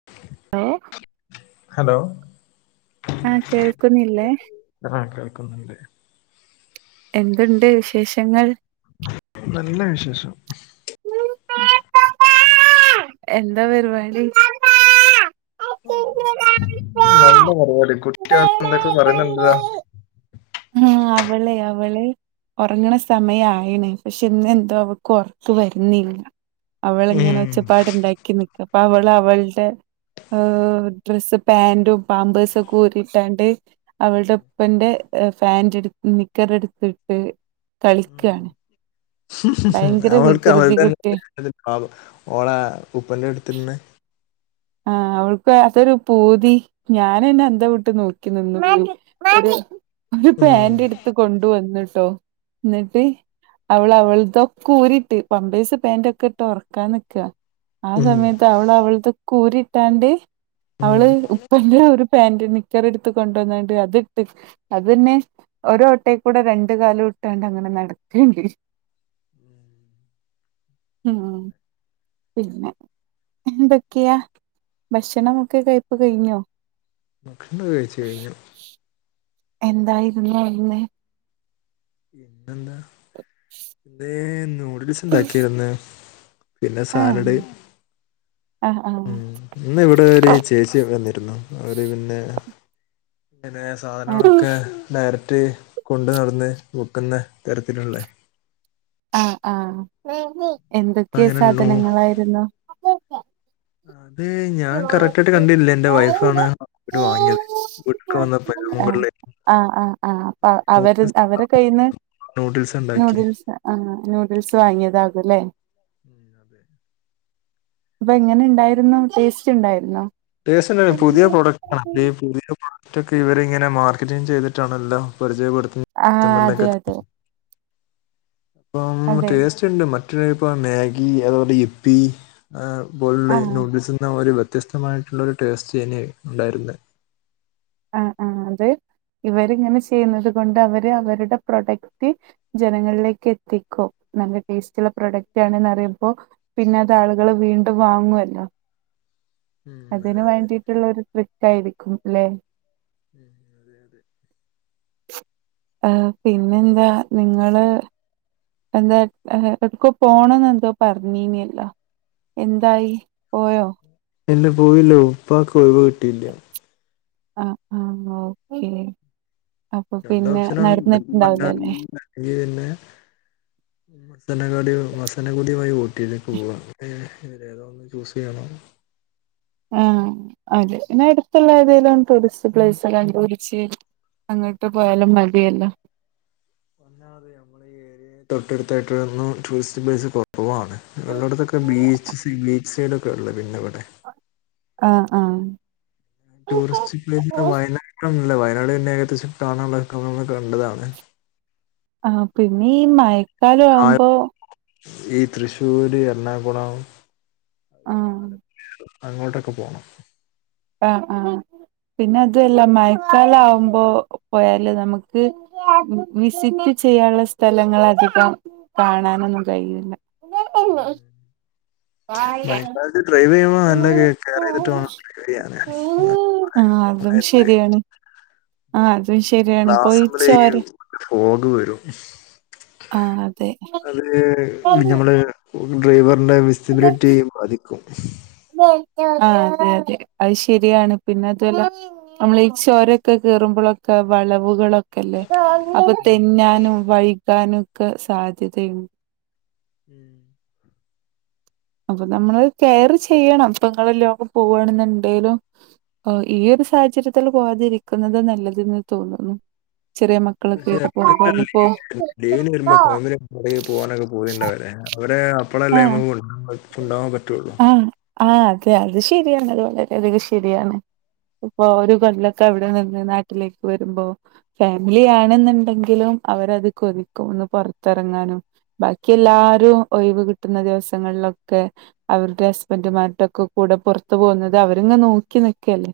[inaudible] ഏഹ് hello.. ആഹ് കേൾക്കുന്നില്ലേ? ആഹാ കേൾക്കുന്നുണ്ട്. എന്തുണ്ട് വിശേഷങ്ങൾ? നല്ല വിശേഷം. എന്താപരുപാടി? നല്ല പരുപാടി കുട്ട്യവ്ട്ന്ന് ന്തൊക്കെ പറയുന്നുണ്ടല്ലോ ആഹ് അവളെ അവള് ഒറങ്ണ സമയായിണ് പക്ഷെ ഇന്നേ ന്തോ അവൾക്ക് ഒറക്ക് വരുന്നില്ല. അവള്ങ്ങനെ ഒച്ചപ്പാട്ണ്ടാക്കി നിക്കാ അപ്പവള് അവൾടെ ഹാ ഡ്രസ്സ് പാന്റും പാമ്പേഴ്സൊക്കെഊരിട്ടാണ്ട് അവൾടെ ഉപ്പന്റെ എ ഫാന്റെട്ത് നിക്കറെടുത്തിട്ട് കളിക്കാണ് ഭയങ്കര അവൾക്ക് അവൾടെ വികൃതി കുട്ടിയ തന്നെ' [inaudible] ' ഓളെ ഉപ്പുപ്പന്റെടുത്തിന്ന് ആഹ്, അവൾക്ക് അതൊരു പൂതി. ഞാനെന്നെ അന്തം വിട്ട് നോക്കി നിന്നു. ഒര് ഒരു പാന്റ്ട്ത്ത് കൊണ്ടു വന്ന്ട്ടോ, ന്ന്ട്ട് അവള് അവൾതൊക്കൂരിട്ട്. പമ്പേഴ്സ് പാന്റൊക്കെട്ട് ഒറക്കാൻനിക്കാ. ആ സമയത്ത് അവൾ, അവൾതൊക്കെ ഊരിട്ടാണ്ട്, അവള് ഉപ്പന്റെ ഒരു പാന്റ് നിക്കർ എടുത്ത് കൊണ്ടുവന്നാണ്ട് അത്ട്ട് അതെന്നെ, ഒരോട്ടേക്കൂടെ രണ്ട് കാലൂട്ടാണ്ടങ്ങനെ നടക്ക്ണ്ട്. ഉം, പിന്നെ! എന്തൊക്കെയാ ഭക്ഷണമൊക്കെ കയപ്പ് കഴിഞ്ഞോ? ണ്ണ് കഴിച്ച് കഴിഞ്ഞ എന്തായിരുന്നു ഇന്ന്. പിന്നെന്താ, ന്തേ നൂഡിൽസ് ഉണ്ടാക്കായിരുന്നു. പിന്നെ സാലഡ്. ആഹ് ആഹ് ഉം ആഹ് ഇന്ന് ഇവിടെ ഒരു ചേച്ചി വന്നിരുന്നു, അവര് പിന്നെ ഹ് [unintelligible] സാധനങ്ങളൊക്കെ ഡയറക്ട് കൊണ്ട് നടന്ന് വിക്കുന്നെ തെരത്തിലുള്ളേ ആഹ്, ആഹ് എന്തൊക്കെ അങ്ങനെ നോ സാധനങ്ങളായിരുന്നു. അത് ഞാൻ കറക്റ്റായിട്ട് കണ്ടില്ല്യ. ന്റെ വൈഫാണ് [unintelligible] യിട്ട് വാങ്ങിയത്. ക്ക് വന്ന പേ' ' [unintelligible] ആഹ് ആഹ് ആഹ് അപ്പ അവര് അവരെ കയ്യിന്ന് നൂഡിൽസ്ണ്ടാക്കി. നൂഡിൽസ് ആഹ്, നൂഡിൽസ് വാങ്ങിയതാകുല്ലേ. ദെങ്ങനെണ്ടായിരുന്നു, ടേസ്റ്റ്ണ്ടായിര്ന്നോ? ടേസ്റ്റെന്താറിയോ പുതിയ പ്രോഡക്ടാടാ, [unintelligible] പുതിയ പ്രോഡക് ഇതൊക്കെ ഇവരിങ്ങനെ മാർക്കറ്റിംഗ് ചെയ്തിട്ടാണ് എല്ലാം പരിചയപ്പെടുത്തുന്നത്. ആഹ്, അതെ കസ്റ്റമറിനൊക്കെ അതെ. ഇപ്പം അതെ ടേസ്റ്റ് ഉണ്ട്, മറ്റൊരു ടൈപ്പ് മാഗ്ഗി അതുപോലെ യിപ്പി ആഹ്' ആഹ് [unintelligible] 'നൂഡിൽസ്ൻ്റെ മായിരി വ്യത്യസ്തമായിട്ടുള്ളൊരു ടേസ്റ്റേനി അഅ് ഉണ്ടായിരുന്നെ. ആഹ് ആഹ് അത് ഇവരിങ്ങനെ ചെയ്യുന്നത് കൊണ്ട് അവര് അവരുടെ പ്രൊഡക്റ്റ് ജനങ്ങൾലേക്ക് എത്തിക്കും. നല്ല ടേസ്റ്റ്ള്ള പ്രൊഡക്റ്റ് ആണെന്നറിയുമ്പോ പിന്നതാളുകള് വീണ്ടും വാങ്ങുവല്ലോ. [inaudible] അതെ അതിന് അതെ വേണ്ടീട്ട്ള്ളൊരു ട്രിക്കായിരിക്കും. ല്ലേ? [inaudible] ആഹ്, പിന്നെന്താ നിങ്ങള്. എന്താ ഹെ എട്ക്കോ പോണംന്നെന്തോ പറഞ്ഞീന്യല്ലോ? എന്തായി, പോയോ? ഇല്ല, പോയില്ല. ഉപ്പാക്ക് ഒഴിവ് കിട്ടീല്ല്യ. ആഹ് ആഹ് ഓക്കെ അപ്പൊ രണ്ട് പിന്നെ ഓപ്ഷനാണ് ഉള്ളത്. വയനാട് നടന്നിട്ടുണ്ടാവില്ലല്ലെ. പോവാ, പിന്നെ, മസനകുടി മസനകുടി വഴി ഊ ട്ടിലേക്ക് പോവാ ഇതിലേതോ ഒന്ന് ചൂസ് ചെയ്യണം. ആഹ് അതെ, ന്നാ അടുത്തുള്ള ഏതെലും ടൂറിസ്റ്റ് പ്ലേസ്ല് കണ്ട് പിടിച്ച് അങ്ങോട്ട് പോയാലും മതിയല്ലോ. ന്താറിയോ അമ്മളെ ഈ ഏരിയയില് തൊട്ടടുത്തായിട്ടൊന്നും ടൂറിസ്റ്റ് പ്ലേസ് കൊറ പോവാണ്, ഉള്ളടത്തൊക്കെ ബീച്ച് സി ബീച്ച് സൈഡൊക്കെള്ളത് പിന്നെ വടെ. ആഹ്, ആഹ്. ടൂറിസ്റ്റ് പ്ലേസ് വയനാടൊന്നല്ല, വയനാട് പിന്നെ ഏകദേശം കാണാനുള്ളത് ഒക്കെ നമ്മള് കണ്ടതാണ്. ആഹ് പിന്നെ ഈ മഴക്കാല ആ- ആവുമ്പോ ഈ തൃശ്ശൂര്, എർണാകുളം. ആഹ് അങ്ങോട്ടൊക്കെ പോണം. ആഹ് ആഹ് പിന്നെ അതുമല്ല മഴക്കാലം ആവുമ്പോ പോയാൽ നമുക്ക്. വിസിറ്റ് ചെയ്യാനുള്ള സ്ഥലങ്ങൾ അധികം കാണാനൊന്നും കഴിയില്ല. [unintelligible] മഴക്കാലത്ത് ഡ്രൈവ് ചെയ്യു ആഹ് നല്ല കെയർ ചെയ്തിട്ട് വേണം ആഹ് അതും മഴയത്ത് ശരിയാണ് ആഹ് അതും ശരിയാണ് ഇപ്പൊ ഈ ഗ്ലാസ്സ്‌മ്മെല് ചോര ഏരിയെല് ഫോഗ് വരും. ആഹ് അത് അതെ ഞമ്മള്. ഒരു ഡ്രൈവറിന്റെ വിസിലിബിറ്റിയേ ബാധിക്കും. ആ അതെ അതെ അത് ശെരിയാണ് പിന്നെ അതു അല്ല. നമ്മൾ ഈ ചൊരൊക്കെ കേറുമ്പോളൊക്കെ വളവുകളൊ ക്കല്ലേ അപ്പൊ ഉം തിന്നാനും വൈകാനും ഒക്കെ സാധ്യതയുണ്ട്. ഉം അപ്പൊ നമ്മള് കെയർ ചെയ്യണം അപ്പൊങ്ങളെ ലോങ്ങ് പോവാണന്ന് ഉണ്ടേലും ആ ഈ ഉം. ഒരു സാഹചര്യത്തിൽ പോവാതിരിക്കുന്നത് നല്ലതെന്ന് തോന്നുന്നു ചെറിയ മക്ക [unintelligible] ടെല് വരുമ്പോ ഫാമിലി എവിടേലും പോകാനൊക്കെ പൂതിണ്ടാവൂലെ.. അവര് ആ അപ്പോളല്ലേ നമ്മക്ക് കൊണ്ടാകാൻ പറ്റുവുള്ളു. ആ ആ അതെ അത് ശരിയാണ് [unintelligible] അത് ശരിയാണ്. ഇപ്പൊ ഒരു കൊല്ലൊക്കെ അവിടെ നിന്ന് നാട്ടിലേക്ക് വരുമ്പോ. ഫാമിലി ആണെന്നുണ്ടെങ്കിലും അവരത് കൊതിക്കും ഒന്ന് പുറത്തിറങ്ങാനും. ബാക്കിയെല്ലാരും ഒഴിവ് കിട്ടുന്ന ദിവസങ്ങളിലൊക്കെ. അവരുടെ ഹസ്ബന്റുമാരുട്ടൊക്കെ കൂടെ പുറത്തു പോകുന്നത് അവരിങ്ങനെ നോക്കി നിക്കല്ലേ.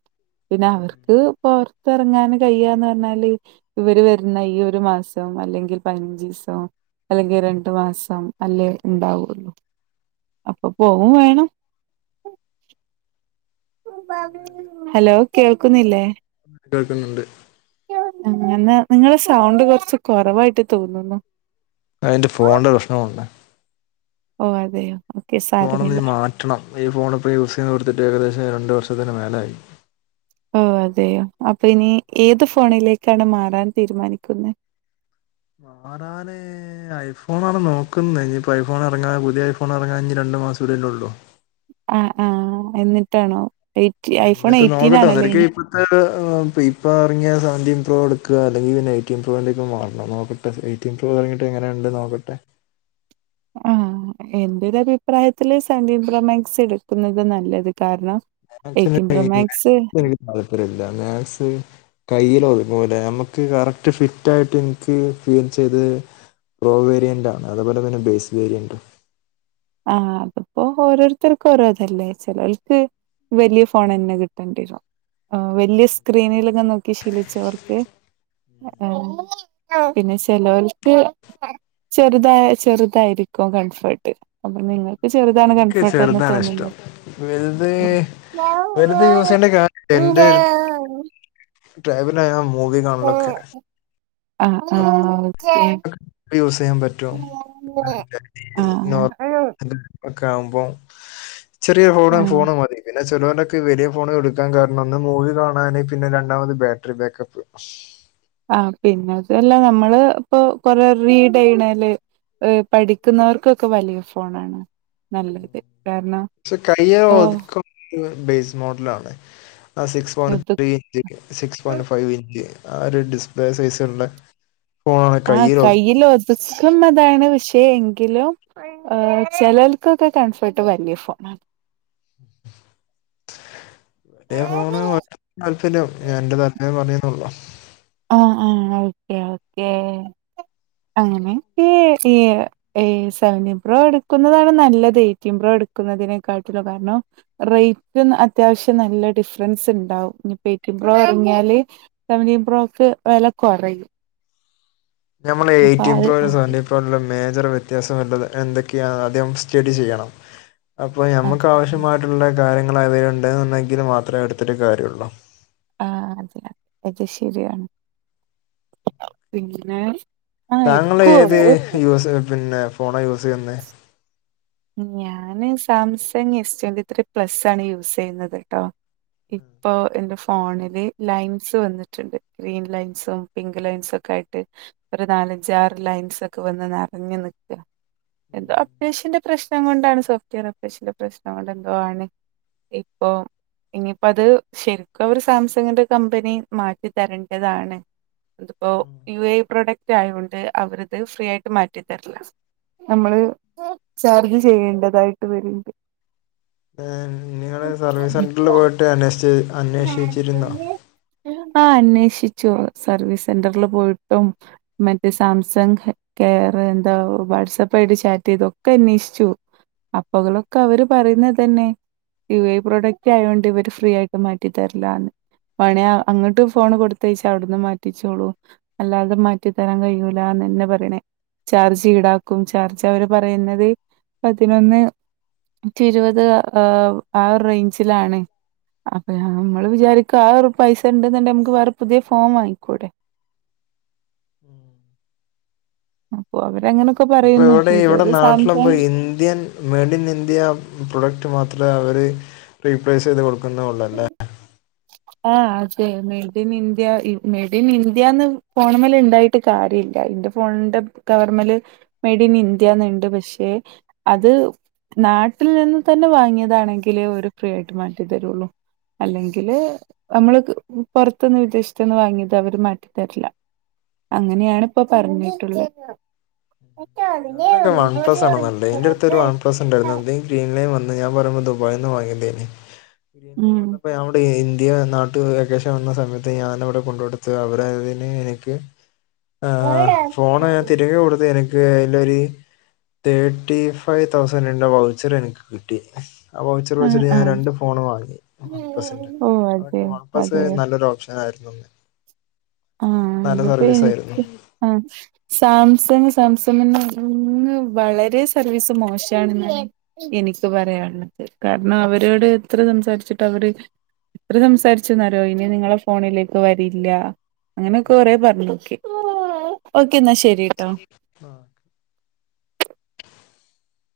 പിന്നെ ഉം അവർക്ക് പൊർത്തറങ്ങാൻ കയ്യാന്ന് പറഞ്ഞാല്. ഇവര് വരുന്ന ഈ ഒരു മാസം അല്ലെങ്കിൽ പയിനഞ്ചിസം അല്ലെങ്കിൽ രണ്ടു മാസം അല്ലേ ഉണ്ടാവുള്ളു അപ്പൊ പോകും വേണം. അതെ അതെ. ഹലോ കേൾക്കുന്നില്ലേ? കേൾക്കുന്നുണ്ട്. അങ്ങനെ നിങ്ങള് സൗണ്ട് കുറച്ച് കൊറവായിട്ട് തോന്നുന്നു. അതെന്റെ ഫോണൻ്റെ പ്രശ്നം കൊണ്ട ഓ അതെയോ? ഓക്കെ ഫോൺ ഒന്ന് സാരമില്ല മാറ്റണം. ഈ ഫോണിപോൾ യൂസ് ചെയ്തു കൊടുത്തിട്ട് ഏകദേശം രണ്ടു വർഷത്തിന്റെ മേലെ ആയി. ഓ അതെയോ. അപ്പൊ ഇനി ഏത് ഫോണിലേക്കാണ് മാറാൻ തീരുമാനിക്കുന്നെ. മാറാനേ. ഏ ഐഫോൺ ആണ് നോക്കുന്നത്. ഇനിയിപ്പ ഐഫോൺ ഇറങ്ങാൻ പുതിയ ഐ ഫോൺ ഇറങ്ങാ ഇനി രണ്ടു മാസം കൂടി ഉള്ളു. ആഹ് ആ എന്നിട്ടാണോ. എയ്‌റ്റിൻ ഐഫോൺ എയ്റ്റീൻ ആണല്ലേ. ഇപ്പ എറങ്ങിയ സേവ്ന്റീൻ പ്രൊ എടുക്കുക. അല്ലെങ്കിൽ പിന്നെ എയടീൻ പ്രൊ യിലെക്ക് മാറണം. ഇപ്പോ എയ്റ്റിൻ പ്രൊ ഇറങ്ങിട്ട്ങ്ങനെ ഉണ്ട് നോക്കട്ടെ. ആഹ്.. എന്റെ ഒരു അഭിപ്രായത്തില് സെവെന്റി പ്രൊമാക്സ് എടുക്കുന്നത് നല്ലത് കാരണം. Eighteen pro max. താല്പര്യ ഇല്ല മാത്‍സ് കയ്യില് ഒതുങ്ങുല. നമ്മുക്ക് കറക്റ്റ് ഫിറ്റ് ആയിട്ട് എനിക്ക് ചെയ്ത്. പ്രോ വേരിയൻറാ അതുപോലെ തന്നെ ബേസ് വേരിയൻറ്. ആഹ അതിപ്പോ ഓരോരുത്തർക്കും ഓരോതല്ലേ ചിലർക്ക്. വലിയ ഫോൺ തന്നെ കിട്ടേണ്ടി വരും. ആ വലിയ സ്ക്രീനിൽലൊക്കെ നോക്കി ശീലിച്ചവർക്ക്. പിന്നെ ചെലോൽക്ക്. ചെറുത ചെറുതായിരിക്കും കംഫർട്ട്. അപ്പൊ നിങ്ങൾ ചെറുതാണ് എനിക്ക് കംഫർട്ട് എന്ന് ചെറുതാണ് തോന്നുന്നു. ഇഷ്ടം വലുത് ആ വലുത് യൂസ് ചെയ്യേണ്ട കാര്യ ഇങ്ങ എന്റെ [unintelligible] [unintelligible] മൂവി കാണലൊക്കെ. ആഹ്. അപ്പ ആഹ്... [unintelligible] യൂസ് ചെയ്യാൻ പറ്റും ആഹ് [unintelligible] ഒക്കെ ആവുമ്പോം ചെറിയ ഫോണും ആഹ് ഫോണ് മതി. പിന്നെ ചെലോനൊക്ക വലിയ ഫോൺ എടുക്കാൻ കാരണം ഒന്ന് മൂവി കാണാന് പിന്നെ രണ്ടാമത് ബാറ്ററി ബേക്കപ്പ്. ആഹ് പിന്നെ അതുവല്ല നമ്മള് ഇപ്പൊ കൊറേ റീഡ് ചെയ്യണേല് ഏഹ് പഠിക്കുന്നവർക്കൊക്കെ വലിയ ഫോണാണ്. നല്ലത് കാരണോം പക്ഷെ കയ്യേ ഒതുക്കം ബേസ് മോഡലാണേ ആ സിക്സ് പോണ് ഒതു free hit six point five inch ആ ഒരു ഡിസ്പ്ലേ സൈസ്ള്ളെ ആഹ് കയ്യിലൊതുക്കം അതാണ് പക്ഷെ എങ്കിലും ഏഹ് ചെലൽക്കൊക്കെ കൺഫർട്ട് വല്യ ഫോണാണ്‌ പുതിയ ഫോണ് [unintelligible] താല്പര്യം ഞാൻ ഇന്റെ താല്പര്യം പറഞ്ഞന്നേ ഒള്ളു ആഹ് ആഹ് ഓക്കേ ഓക്കേ അങ്ങനെക്കെ ഈ ഏഹ് സെവന്റീൻ പ്രോ എടുക്കുന്നതാണ് നല്ലത് എയ്റ്റീൻ പ്രോ എടുക്കുന്നതിനെക്കാട്ടിലും കാരണം റേയ്റ്റും അത്യാവശ്യം നല്ല ഡിഫറൻസ് ഇണ്ടാവും ഇനിപ്പോ എയ്റ്റീൻപ്രോ ഇറങ്ങിയാല് സെവന്റീൻ പ്രോക്ക് വെലക്കൊറയും. അത് ഞമ്മളെയ്റ്റീൻപ്രൊയ്ടെ സെവറ്റീൻത് പ്പോള്ള മേജർ വ്യത്യാസം ഒള്ളത് എന്തൊക്കെയാ ആദ്യം സ്റ്റഡി ചെയ്യണം. അപ്പൊ ഞമ്മുക്ക് അതെ ആവശ്യമായിട്ടുള്ള കാര്യങ്ങള് അവയിലിണ്ട് ഇന്നെണ്ടെങ്കിൽ മാത്രേ എടുത്തിട്ട് കാര്യോള്ളൂ ആഹ് അതെയ അത് ശരിയാണ് പിന്നേ താങ്കൾ ഏത് യൂസ് പിന്നെ ഫോണാ യൂസ് ചെയ്യ്ന്നേ ഞാന് Samsung S twenty three plus ആണ് യൂസ് ചെയ്യുന്നത് ട്ടോ അഹ ഇപ്പൊ എന്റെ ഫോണില് ലൈൻസ് വന്നിട്ട്ണ്ട് ഗ്രീൻ ലൈൻസും പിങ്ക് ലൈൻസ് ഒക്കെ ആയിട്ട് ഒരു നാലഞ്ചാറ് ലൈൻസ് ഒക്കെ വന്ന് നറഞ്ഞു നിക്കാ എന്തോ അപ്ഡേഷന്റെ പ്രശ്നം കൊണ്ടാണ് സോഫറ്റ് വെയർ അപ്ഡേഷന്റെ പ്രശ്നം കൊണ്ട് എന്തോ ആണ്. ഇപ്പോം ഇനിയിപ്പത് ശരിക്കും അവര് സാംസങ്ങിന്റെ കമ്പനി മാറ്റിതരേണ്ടതാണ്. ഇതിപ്പോ യു എ ഇ പ്രൊഡക്റ്റ് ആയോണ്ട് അവരത് ഫ്രീ ആയിട്ട് മാറ്റി തരില്ല. നമ്മള് ചാർജ് ചെയ്യേണ്ടതായിട്ട് വരും ഇത്‌ ഏഹ് നിങ്ങള് സർവീസ് സെന്ററിൽ പോയിട്ട് അന്വേഷിച്ച് അന്വേഷിച്ചിരുന്നോ ആഹ് അന്വേഷിച്ചു. സർവീസ് സെന്ററിൽ പോയിട്ടും മറ്റേ സാംസങ് കേറ് എന്താവു വാട്സാപ്പ് ആയിട്ട് ചാറ്റ് ചെയ്തു ഒക്കെ അന്വേഷ്ച്ചു അപ്പകളൊക്കെ അവര് പറയുന്നത് തന്നെ യു ഐ പ്രൊഡക്റ്റ് ആയോണ്ട് ഇവര് ഫ്രീ ആയി മാറ്റിതരിലാന്ന് വേണേ അങ്ങട്ട് ഫോൺ കൊടുത്തയച്ച് അവിടുന്ന് മാറ്റിച്ചോളു അല്ലാതെ മാറ്റിത്തരാൻ കഴിയൂലന്നെന്നെ പറയണേ ചാർജ് ഈടാക്കും ചാർജ് അവര് പറയുന്നത് പതിനൊന്ന് നൂറ്റി ഇരുപത് ആഹ് ആ ഒരു റേഞ്ചിലാണ്. അപ്പ ഞമ്മള് വിചാരിക്കും ആ ഒരു പൈസ ഇണ്ടെന്നെണ്ട നമുക്ക് വേറെ പുതിയ ഫോൺ വാങ്ങിക്കൂടെ അപ്പൊ അവരങ്ങനൊക്കെ അപ്പൊ പറയുന്നു ഇവിടെ ഇവിടെ ഇതൊരു നാട്ടിലപ്പോ Samsung Indian made in India product മാത്രമേ അവര് റീപ്ലേസ് ചെയ്ത് കൊടുക്കുന്നൊള്ളല്ലെ ആഹ് അതെ made in India made in ഇന്ത്യന്ന് ഫോണമ്മലെണ്ടായി ട്ട് കാര്യവില്ല ഇന്റെ ഫോണിന്റെ കവർമ്മല് മെയ്ഡ് ഇൻ ഇന്ത്യന്നിണ്ട് പക്ഷെ അത് നാട്ടിൽ നിന്ന് തന്നെ വാങ്ങിയതാണെങ്കിലേ ഓര് ഫ്രീ ആയിട്ട് മാറ്റിത്തരൊള്ളു. അല്ലെങ്കില് നമ്മള് പൊർത്തന്ന് വിദേശത്ത്ന്ന് വാങ്ങിയത് അവര് മാറ്റിത്തരില്ല. അങ്ങനെയാണ് ഇപ്പൊ പറഞ്ഞിട്ടുള്ള അതിനൊക്കെ വൺ പ്ലസ് ആണ് നല്ലെ ഇന്റെടുത്തൊരു വൺ പ്ലസ് ഇണ്ടായിരുന്നു അത് ഗ്രീൻലൈൻ വന്ന് ഞാ പറയുമ്പോ ദുബായിന്ന് വാങ്ങിന്തേനി ഗ്രീൻ ലൈൻ ഉം വന്നപ്പോ ഞാൻ പ്പ് ഇന്ത്യ നാട്ടി വെക്കേഷന് വന്ന സമയത്ത് ഞാൻ അവിടെ കൊണ്ടൊടുത്തു അവരതിന് എനിക്ക് ആഹ് ഫോണ് തിരികെ കൊടുത്ത് എനക്ക് ലൊരു തേർട്ടി ഫൈവ് തൗസന്റിന്റെ വൗച്ചർ എനിക്ക് കിട്ടി അ വൗച്ചർ വെച്ചിട്ട് ഞാൻ ആഹ് രണ്ട് ഫോൺ വാങ്ങി വൺ പ്ലസിന്റെ ഓ അതൊക്കെ അതെയോ വൺപ്ലസ് അതെയോ നല്ലൊരു ഓപ്ഷനാ ആയിരുന്നോന്ന് ആഹ് ഇതിപ്പോ ആയിരുന്നു എനിക്ക് ഓപ് സാംസങ് സാംസനിന്ന് വളരെ സർവീസ് മോശണ് ന്നാണ് എനിക്ക് പറയാള്ളത് കാരണം അവരോട് എത്ര സംസാരിച്ചിട്ട് അവര് എത്ര സംസാരിച്ചു ന്നറിയോ ഇനി നിങ്ങളെ ഫോണിലേക്ക് വരില്ല അങ്ങനോക്കെ ഉം. കോറേ പറഞ്ഞോക്കി ഓക്കേ ന്നാ ശരിട്ടോ ആഹ്